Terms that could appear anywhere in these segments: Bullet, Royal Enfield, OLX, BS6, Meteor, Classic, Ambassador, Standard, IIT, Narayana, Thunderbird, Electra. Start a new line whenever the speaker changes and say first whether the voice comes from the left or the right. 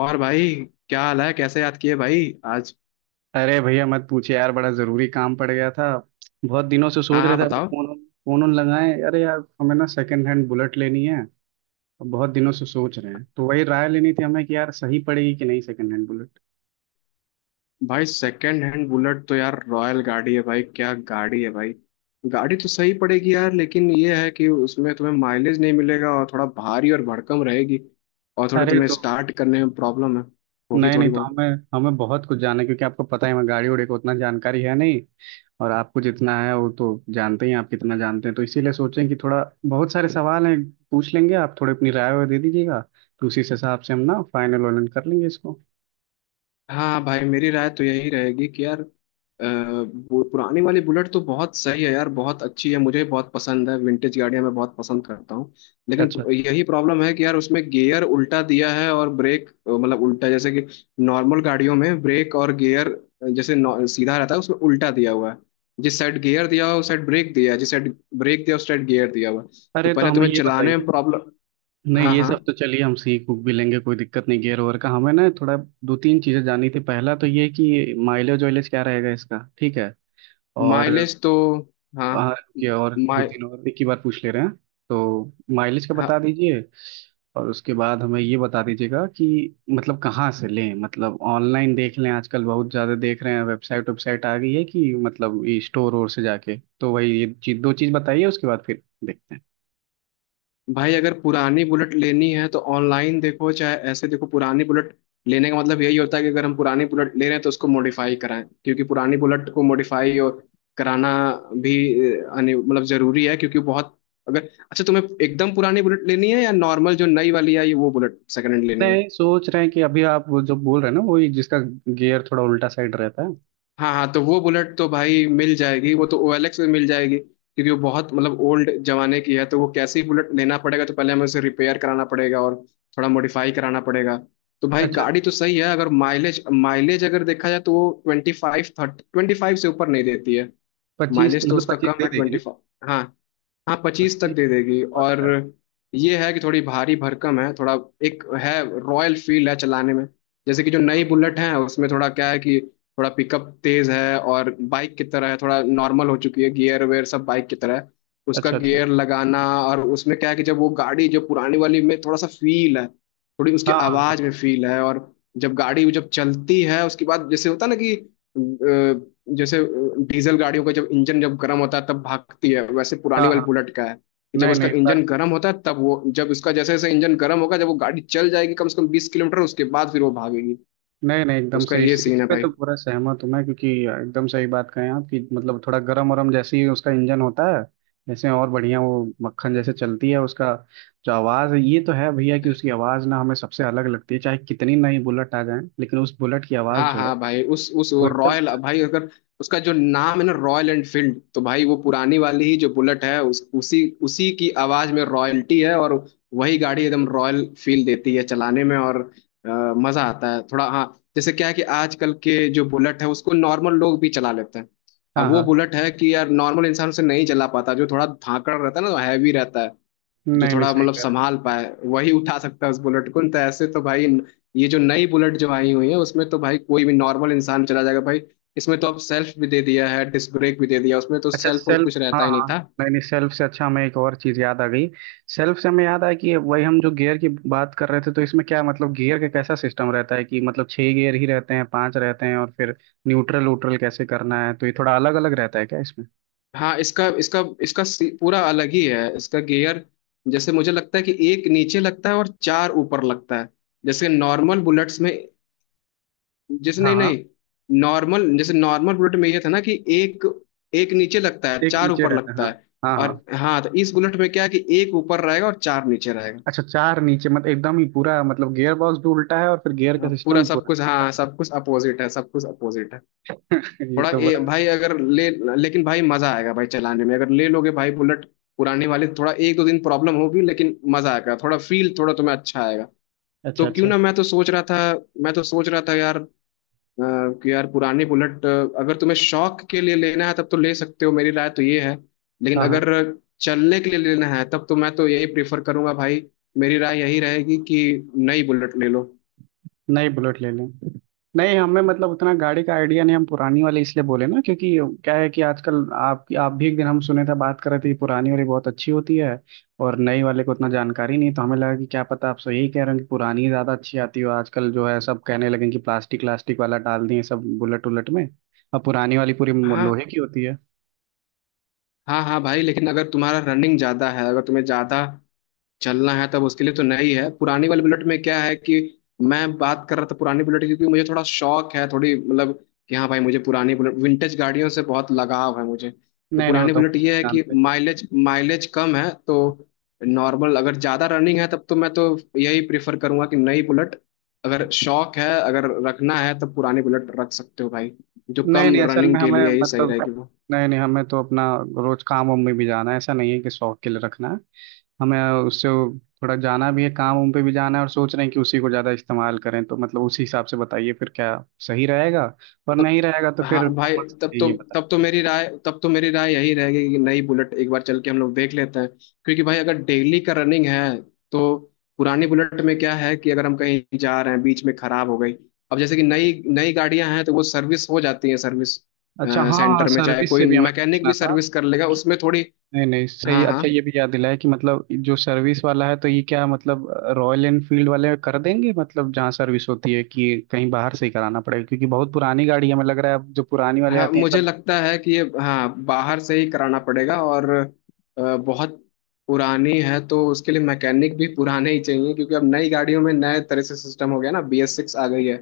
left: और भाई क्या हाल है। कैसे याद किए भाई आज।
right: अरे भैया मत पूछे यार, बड़ा जरूरी काम पड़ गया था। बहुत दिनों से
left: हाँ
right: सोच रहे
left: हाँ
right: थे आपको
left: बताओ।
right: फोन फोन उन लगाएं। अरे यार, हमें ना सेकंड हैंड बुलेट लेनी है। और बहुत दिनों से सोच रहे हैं, तो वही राय लेनी थी हमें कि यार सही पड़ेगी कि नहीं सेकंड हैंड बुलेट।
left: भाई सेकंड हैंड बुलेट तो यार रॉयल गाड़ी है भाई। क्या गाड़ी है भाई। गाड़ी तो सही पड़ेगी यार, लेकिन ये है कि उसमें तुम्हें माइलेज नहीं मिलेगा और थोड़ा भारी और भड़कम रहेगी। और थोड़ा
right: अरे
left: तुम्हें
right: तो
left: स्टार्ट करने में प्रॉब्लम है होगी
right: नहीं नहीं,
left: थोड़ी
right: तो
left: बहुत।
right: हमें हमें बहुत कुछ जानना है, क्योंकि आपको पता है हमें गाड़ी उड़ी को उतना जानकारी है नहीं। और आपको जितना है वो तो जानते ही हैं, आप कितना जानते हैं, तो इसीलिए सोचें कि थोड़ा बहुत सारे सवाल हैं पूछ लेंगे, आप थोड़ी अपनी राय वाय दे दीजिएगा। तो उसी से हिसाब से हम ना फाइनल वाइनल कर लेंगे इसको।
left: हाँ भाई, मेरी राय तो यही रहेगी कि यार अ, वो पुराने वाले बुलेट तो बहुत सही है यार, बहुत अच्छी है, मुझे बहुत पसंद है। विंटेज गाड़ियां मैं बहुत पसंद करता हूँ। लेकिन
right: अच्छा,
left: यही प्रॉब्लम है कि यार उसमें गियर उल्टा दिया है और ब्रेक मतलब उल्टा, जैसे कि नॉर्मल गाड़ियों में ब्रेक और गियर जैसे सीधा रहता है, उसमें उल्टा दिया हुआ है। जिस साइड गियर दिया हुआ है उस साइड ब्रेक दिया है, जिस साइड ब्रेक दिया उस साइड गियर दिया हुआ है। तो
right: अरे तो
left: पहले
right: हमें
left: तुम्हें
right: ये
left: चलाने
right: बताइए।
left: में प्रॉब्लम।
right: नहीं,
left: हाँ
right: ये
left: हाँ।
right: सब तो चलिए हम सीख भी लेंगे, कोई दिक्कत नहीं। गियर ओवर का हमें ना थोड़ा दो तीन चीज़ें जाननी थी। पहला तो ये कि माइलेज वाइलेज क्या रहेगा इसका, ठीक है। और
left: माइलेज तो। हाँ।
right: हाँ, रुकिए, और दो
left: माइ
right: तीन और एक ही बार पूछ ले रहे हैं। तो माइलेज का बता दीजिए। और उसके बाद हमें ये बता दीजिएगा कि मतलब कहाँ से लें, मतलब ऑनलाइन देख लें, आजकल बहुत ज़्यादा देख रहे हैं, वेबसाइट वेबसाइट आ गई है, कि मतलब स्टोर और से जाके, तो वही ये चीज दो चीज़ बताइए, उसके बाद फिर देखते हैं।
left: भाई, अगर पुरानी बुलेट लेनी है तो ऑनलाइन देखो चाहे ऐसे देखो। पुरानी बुलेट लेने का मतलब यही होता है कि अगर हम पुरानी बुलेट ले रहे हैं तो उसको मॉडिफाई कराएं, क्योंकि पुरानी बुलेट को मॉडिफाई और कराना भी मतलब जरूरी है। क्योंकि बहुत। अगर अच्छा तुम्हें एकदम पुरानी बुलेट लेनी है या नॉर्मल जो नई वाली आई है वो बुलेट सेकंड हैंड लेनी है।
right: नहीं, सोच रहे हैं कि अभी आप वो जो बोल रहे हैं ना, वही जिसका गियर थोड़ा उल्टा साइड रहता है।
left: हाँ हाँ, तो वो बुलेट तो भाई मिल जाएगी, वो तो OLX में मिल जाएगी, क्योंकि वो बहुत मतलब ओल्ड जमाने की है। तो वो कैसी बुलेट लेना पड़ेगा, तो पहले हमें उसे रिपेयर कराना पड़ेगा और थोड़ा मॉडिफाई कराना पड़ेगा। तो भाई
right: अच्छा,
left: गाड़ी तो सही है। अगर माइलेज माइलेज अगर देखा जाए तो वो 25 30, 25 से ऊपर नहीं देती है।
right: पच्चीस तो
left: माइलेज तो
right: मतलब
left: उसका
right: पच्चीस
left: कम
right: दे
left: है,
right: देगी
left: ट्वेंटी
right: ना।
left: फाइव हाँ हाँ, 25 तक
right: पच्चीस
left: दे देगी।
right: बहुत
left: और
right: है।
left: ये है कि थोड़ी भारी भरकम है थोड़ा। एक है रॉयल फील है चलाने में। जैसे कि जो नई बुलेट है उसमें थोड़ा क्या है कि थोड़ा पिकअप तेज है और बाइक की तरह है, थोड़ा नॉर्मल हो चुकी है, गियर वेयर सब बाइक की तरह है, उसका
right: अच्छा अच्छा।
left: गियर लगाना। और उसमें क्या है कि जब वो गाड़ी जो पुरानी वाली में थोड़ा सा फील है, थोड़ी उसकी
right: हाँ हाँ हाँ
left: आवाज में फील है। और जब गाड़ी जब चलती है उसके बाद जैसे होता है ना कि जैसे डीजल गाड़ियों का जब इंजन जब गर्म होता है तब भागती है, वैसे
right: हाँ
left: पुरानी वाली
right: हाँ।
left: बुलेट का है कि जब
right: नहीं
left: उसका
right: नहीं इस बार,
left: इंजन गर्म होता है तब वो, जब उसका जैसे जैसे इंजन गर्म होगा, जब वो गाड़ी चल जाएगी कम से कम 20 किलोमीटर, उसके बाद फिर वो भागेगी। तो
right: नहीं नहीं एकदम
left: उसका
right: सही।
left: ये
right: इस
left: सीन है
right: पे
left: भाई।
right: तो पूरा सहमत हूँ मैं, क्योंकि एकदम सही बात कहें आप, कि मतलब थोड़ा गरम वरम जैसे ही उसका इंजन होता है, जैसे और बढ़िया वो मक्खन जैसे चलती है। उसका जो आवाज़ है, ये तो है भैया, कि उसकी आवाज़ ना हमें सबसे अलग लगती है, चाहे कितनी नई बुलेट आ जाए, लेकिन उस बुलेट की आवाज़
left: हाँ
right: जो है
left: हाँ भाई, उस
right: वो
left: वो
right: एकदम।
left: रॉयल। भाई अगर उसका जो नाम है ना रॉयल एनफील्ड, तो भाई वो पुरानी वाली ही जो बुलेट है उस, उसी उसी की आवाज में रॉयल्टी है। और वही गाड़ी एकदम रॉयल फील देती है चलाने में। और अ, मजा आता है थोड़ा, हाँ। जैसे क्या है कि आजकल के जो बुलेट है उसको नॉर्मल लोग भी चला लेते हैं, अब
right: हाँ
left: वो
right: हाँ।
left: बुलेट है कि यार नॉर्मल इंसान उसे नहीं चला पाता, जो थोड़ा धाकड़ रहता है ना, हैवी रहता है। जो
right: नहीं नहीं,
left: थोड़ा
right: सही
left: मतलब
right: कह रहे हैं।
left: संभाल पाए वही उठा सकता है उस बुलेट को, नहीं तो। ऐसे तो भाई ये जो नई बुलेट जो आई हुई है उसमें तो भाई कोई भी नॉर्मल इंसान चला जाएगा भाई। इसमें तो अब सेल्फ भी दे दिया है, डिस्क ब्रेक भी दे दिया, उसमें तो
right: अच्छा
left: सेल्फ और
right: सेल्फ,
left: कुछ
right: हाँ
left: रहता ही नहीं
right: हाँ।
left: था।
right: नहीं नहीं, सेल्फ से अच्छा हमें एक और चीज़ याद आ गई। सेल्फ से हमें याद आया कि वही हम जो गियर की बात कर रहे थे, तो इसमें क्या मतलब गियर का कैसा सिस्टम रहता है, कि मतलब 6 गियर ही रहते हैं, 5 रहते हैं, और फिर न्यूट्रल व्यूट्रल कैसे करना है, तो ये थोड़ा अलग अलग रहता है क्या इसमें?
left: हाँ, इसका इसका इसका पूरा अलग ही है इसका गियर। जैसे मुझे लगता है कि एक नीचे लगता है और चार ऊपर लगता है, जैसे नॉर्मल बुलेट्स में। जैसे
right: हाँ
left: नहीं
right: हाँ,
left: नहीं, नॉर्मल जैसे, नॉर्मल बुलेट में ये था ना कि एक, नीचे लगता है,
right: एक
left: चार
right: नीचे
left: ऊपर
right: रहता है,
left: लगता
right: हाँ
left: है।
right: हाँ हाँ।
left: और हाँ, तो इस बुलेट में क्या है कि एक ऊपर रहेगा और चार नीचे रहेगा।
right: अच्छा, चार नीचे, मतलब एकदम ही पूरा मतलब गियर बॉक्स भी उल्टा है, और फिर गियर का
left: हाँ, पूरा
right: सिस्टम
left: सब
right: पूरा।
left: कुछ, हाँ सब कुछ अपोजिट है, सब कुछ अपोजिट है।
right: ये
left: थोड़ा
right: तो बड़ा,
left: भाई अगर ले, लेकिन भाई मजा आएगा भाई चलाने में अगर ले लोगे भाई बुलेट पुराने वाले। थोड़ा एक दो दिन प्रॉब्लम होगी लेकिन मजा आएगा, थोड़ा फील थोड़ा तुम्हें अच्छा आएगा।
right: अच्छा
left: तो क्यों
right: अच्छा।
left: ना। मैं तो सोच रहा था यार अ, कि यार पुरानी बुलेट अगर तुम्हें शौक के लिए लेना है तब तो ले सकते हो। मेरी राय तो ये है। लेकिन
right: हाँ हाँ,
left: अगर चलने के लिए लेना है तब तो मैं तो यही प्रेफर करूंगा भाई। मेरी राय यही रहेगी कि नई बुलेट ले लो।
right: नई बुलेट ले लें। नहीं, हमें मतलब उतना गाड़ी का आइडिया नहीं, हम पुरानी वाले इसलिए बोले ना, क्योंकि क्या है कि आजकल आप भी एक दिन हम सुने थे बात कर रहे थे कि पुरानी वाली बहुत अच्छी होती है, और नई वाले को उतना जानकारी नहीं, तो हमें लगा कि क्या पता आप सो यही कह रहे हो कि पुरानी ज़्यादा अच्छी आती हो। आजकल जो है सब कहने लगे कि प्लास्टिक व्लास्टिक वाला डाल दिए सब बुलेट उलट में, और पुरानी वाली पूरी
left: हाँ
right: लोहे की होती है।
left: हाँ, हाँ भाई, लेकिन अगर तुम्हारा रनिंग ज्यादा है, अगर तुम्हें ज्यादा चलना है तब उसके लिए तो नई है। पुरानी वाली बुलेट में क्या है कि, मैं बात कर रहा था पुरानी बुलेट की, क्योंकि मुझे थोड़ा शौक है, थोड़ी मतलब, कि हाँ भाई मुझे पुरानी बुलेट, विंटेज गाड़ियों से बहुत लगाव है मुझे। तो
right: नहीं नहीं, वो
left: पुरानी
right: तो हम
left: बुलेट
right: अच्छे से
left: ये है कि
right: जानते हैं।
left: माइलेज माइलेज कम है, तो नॉर्मल अगर ज़्यादा रनिंग है तब तो मैं तो यही प्रेफर करूंगा कि नई बुलेट। अगर शौक है, अगर रखना है तब पुरानी बुलेट रख सकते हो भाई, जो
right: नहीं
left: कम
right: नहीं असल
left: रनिंग
right: में
left: के
right: हमें
left: लिए ही सही
right: मतलब,
left: रहेगी वो।
right: नहीं नहीं हमें तो अपना रोज काम वाम में भी जाना है, ऐसा नहीं है कि शौक के लिए रखना है। हमें उससे थोड़ा जाना भी है, काम उम पे भी जाना है, और सोच रहे हैं कि उसी को ज़्यादा इस्तेमाल करें, तो मतलब उसी हिसाब से बताइए फिर क्या सही रहेगा, और
left: तब
right: नहीं
left: तो,
right: रहेगा तो फिर
left: हाँ भाई,
right: कौन सी
left: तब तो
right: चाहिए बता
left: तब तो
right: दीजिए।
left: मेरी राय, तब तो मेरी राय यही रहेगी कि नई बुलेट एक बार चल के हम लोग देख लेते हैं। क्योंकि भाई अगर डेली का रनिंग है तो पुरानी बुलेट में क्या है कि अगर हम कहीं जा रहे हैं, बीच में खराब हो गई। अब जैसे कि नई नई गाड़ियां हैं तो वो सर्विस हो जाती है, सर्विस
right: अच्छा हाँ हाँ,
left: सेंटर में, चाहे
right: सर्विस
left: कोई
right: से भी हमें
left: मैकेनिक
right: पूछना
left: भी
right: था।
left: सर्विस कर लेगा उसमें, थोड़ी।
right: नहीं नहीं सही,
left: हाँ हाँ,
right: अच्छा ये भी याद दिलाया, कि मतलब जो सर्विस वाला है, तो ये क्या मतलब रॉयल एनफील्ड वाले कर देंगे, मतलब जहाँ सर्विस होती है, कि कहीं बाहर से ही कराना पड़ेगा, क्योंकि बहुत पुरानी गाड़ी है, हमें लग रहा है अब जो पुरानी वाले
left: हाँ
right: आती हैं
left: मुझे
right: सब।
left: लगता है कि ये, हाँ बाहर से ही कराना पड़ेगा। और बहुत पुरानी है तो उसके लिए मैकेनिक भी पुराने ही चाहिए, क्योंकि अब नई गाड़ियों में नए तरह से सिस्टम हो गया ना, BS6 आ गई है।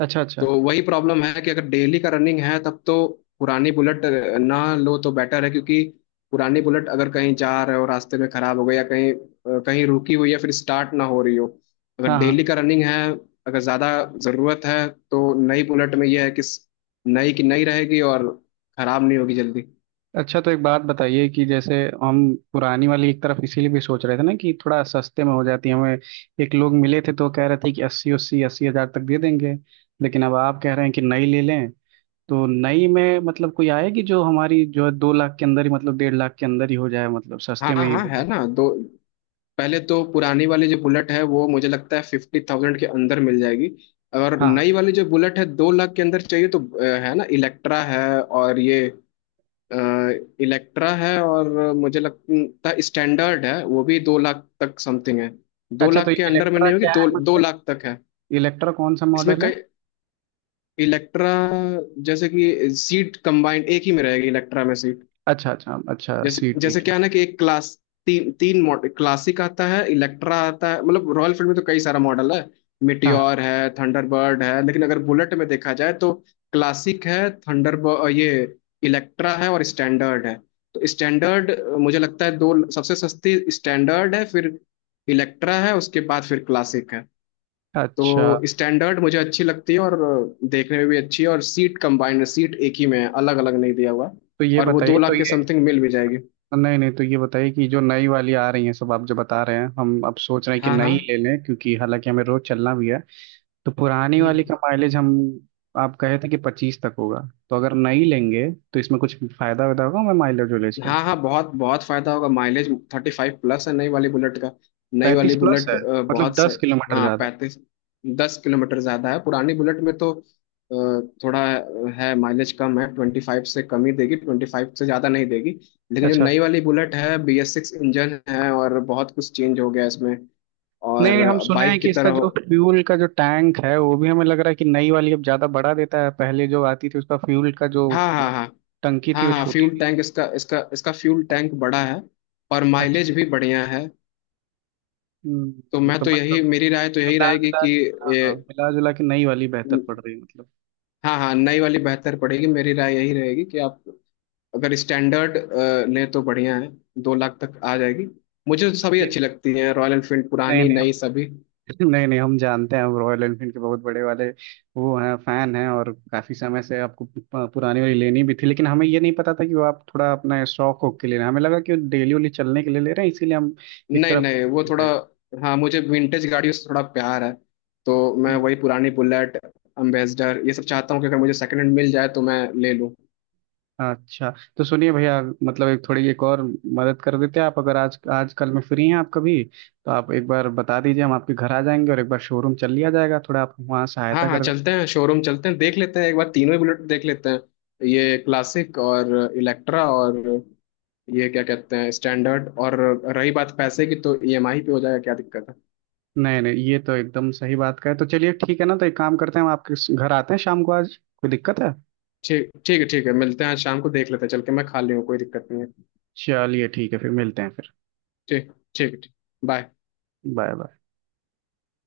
right: अच्छा अच्छा।
left: तो वही प्रॉब्लम है कि अगर डेली का रनिंग है तब तो पुरानी बुलेट ना लो तो बेटर है। क्योंकि पुरानी बुलेट अगर कहीं जा रहे हो रास्ते में खराब हो गई या कहीं कहीं रुकी हुई है फिर स्टार्ट ना हो रही हो, अगर
right: हाँ
left: डेली
right: हाँ।
left: का रनिंग है, अगर ज़्यादा ज़रूरत है तो नई बुलेट में यह है कि नई की नई रहेगी और खराब नहीं होगी जल्दी।
right: अच्छा, तो एक बात बताइए, कि जैसे हम पुरानी वाली एक तरफ इसीलिए भी सोच रहे थे ना, कि थोड़ा सस्ते में हो जाती है हमें। एक लोग मिले थे तो कह रहे थे कि अस्सी अस्सी 80,000 तक दे देंगे, लेकिन अब आप कह रहे हैं कि नई ले लें। तो नई में मतलब कोई आएगी जो हमारी, जो है 2 लाख के अंदर ही, मतलब 1.5 लाख के अंदर ही हो जाए, मतलब
left: हाँ
right: सस्ते में ही
left: हाँ,
right: हो
left: है
right: जाए।
left: ना। दो, पहले तो पुरानी वाली जो बुलेट है वो मुझे लगता है 50,000 के अंदर मिल जाएगी। और
right: हाँ हाँ।
left: नई वाली जो बुलेट है 2 लाख के अंदर चाहिए तो है ना, इलेक्ट्रा है। और ये इलेक्ट्रा है, और मुझे लगता है स्टैंडर्ड है, वो भी 2 लाख तक समथिंग है। दो
right: अच्छा, तो
left: लाख के अंडर में
right: इलेक्ट्रा
left: नहीं होगी,
right: क्या है
left: दो दो
right: मतलब,
left: लाख तक है।
right: इलेक्ट्रा कौन सा
left: इसमें
right: मॉडल है?
left: कई। इलेक्ट्रा जैसे कि सीट कंबाइंड एक ही में रहेगी, इलेक्ट्रा में सीट।
right: अच्छा अच्छा अच्छा,
left: जैसे
right: सी
left: जैसे
right: की
left: क्या है ना कि एक क्लास, तीन 3 मॉडल, क्लासिक आता है, इलेक्ट्रा आता है, मतलब रॉयल फील्ड में तो कई सारा मॉडल है।
right: हाँ
left: मिटियोर है, थंडरबर्ड है, लेकिन अगर बुलेट में देखा जाए तो क्लासिक है, थंडरबर्ड, ये इलेक्ट्रा है, और स्टैंडर्ड है। तो स्टैंडर्ड, मुझे लगता है दो, सबसे सस्ती स्टैंडर्ड है, फिर इलेक्ट्रा है, उसके बाद फिर क्लासिक है।
right: हाँ।
left: तो
right: अच्छा,
left: स्टैंडर्ड मुझे अच्छी लगती है, और देखने में भी अच्छी है, और सीट कंबाइंड है, सीट एक ही में है, अलग अलग नहीं दिया हुआ।
right: तो ये
left: और वो
right: बताइए
left: दो
right: तो
left: लाख के
right: ये,
left: समथिंग मिल भी जाएगी।
right: नहीं नहीं तो ये बताइए, कि जो नई वाली आ रही है सब आप जो बता रहे हैं, हम अब सोच रहे हैं कि
left: हाँ हाँ।
right: नई ले लें, क्योंकि हालांकि हमें रोज चलना भी है। तो पुरानी वाली का
left: हम्म,
right: माइलेज हम, आप कहे थे कि 25 तक होगा, तो अगर नई लेंगे तो इसमें कुछ फायदा वायदा होगा हमें माइलेज वाइलेज का?
left: हाँ हाँ, बहुत बहुत फायदा होगा माइलेज। 35 प्लस है नई वाली बुलेट का। नई
right: 35
left: वाली
right: प्लस
left: बुलेट
right: है, मतलब
left: बहुत सही।
right: 10 किलोमीटर
left: हाँ
right: ज्यादा।
left: 35, 10 किलोमीटर ज्यादा है पुरानी बुलेट में, तो थोड़ा है माइलेज, कम है ट्वेंटी फाइव से, कम ही देगी, 25 से ज्यादा नहीं देगी। लेकिन जो
right: अच्छा,
left: नई वाली बुलेट है BS6 इंजन है और बहुत कुछ चेंज हो गया इसमें।
right: नहीं नहीं हम
left: और
right: सुने हैं
left: बाइक की
right: कि
left: तरह
right: इसका
left: हो-
right: जो फ्यूल का जो टैंक है, वो भी हमें लग रहा है कि नई वाली अब ज्यादा बड़ा देता है, पहले जो आती थी उसका फ्यूल का जो
left: हाँ हाँ हाँ,
right: टंकी थी
left: हाँ
right: वो
left: हाँ
right: छोटी
left: फ्यूल
right: थी।
left: टैंक, इसका इसका इसका फ्यूल टैंक बड़ा है, और
right: अच्छा,
left: माइलेज भी बढ़िया है। तो मैं
right: तो
left: तो
right: मतलब
left: यही, मेरी राय तो यही
right: मिला
left: रहेगी
right: जुला
left: कि
right: के, हाँ
left: ए,
right: हाँ, मिला जुला के नई वाली बेहतर पड़ रही है मतलब।
left: हाँ हाँ, नई वाली बेहतर पड़ेगी। मेरी राय यही रहेगी कि आप अगर स्टैंडर्ड लें तो बढ़िया है, 2 लाख तक आ जाएगी। मुझे तो सभी
right: ये
left: अच्छी लगती हैं रॉयल एनफील्ड,
right: नए
left: पुरानी
right: नए हम
left: नई सभी।
right: लोग, नए नए हम जानते हैं, हम रॉयल एनफील्ड के बहुत बड़े वाले वो हैं, फैन हैं, और काफी समय से आपको पुरानी वाली लेनी भी थी, लेकिन हमें ये नहीं पता था कि वो आप थोड़ा अपना शौक हो के ले रहे हैं, हमें लगा कि वो डेली वाली चलने के लिए ले रहे हैं, इसीलिए हम एक
left: नहीं
right: तरफ
left: नहीं, वो
right: सोचने
left: थोड़ा,
right: लगे।
left: हाँ मुझे विंटेज गाड़ियों से थोड़ा प्यार है। तो मैं
right: हम्म।
left: वही पुरानी बुलेट, अम्बेसडर, ये सब चाहता हूँ कि अगर मुझे सेकंड हैंड मिल जाए तो मैं ले लूँ।
right: अच्छा, तो सुनिए भैया, मतलब एक थोड़ी एक और मदद कर देते हैं आप, अगर आज आजकल में फ्री हैं आप कभी, तो आप एक बार बता दीजिए, हम आपके घर आ जाएंगे, और एक बार शोरूम चल लिया जाएगा, थोड़ा आप वहाँ
left: हाँ
right: सहायता
left: हाँ,
right: कर।
left: चलते हैं शोरूम, चलते हैं देख लेते हैं एक बार, तीनों ही बुलेट देख लेते हैं, ये क्लासिक और इलेक्ट्रा और ये क्या कहते हैं, स्टैंडर्ड। और रही बात पैसे की तो ईएमआई पे हो जाएगा, क्या दिक्कत है।
right: नहीं नहीं, ये तो एकदम सही बात का है, तो चलिए ठीक है ना, तो एक काम करते हैं हम आपके घर आते हैं शाम को आज, कोई दिक्कत है?
left: ठीक ठीक है ठीक है, मिलते हैं आज शाम को, देख लेते हैं चल के, मैं खाली हूँ कोई दिक्कत नहीं है।
right: चलिए ठीक है, फिर मिलते हैं फिर।
left: ठीक ठीक ठीक। बाय।
right: Bye bye.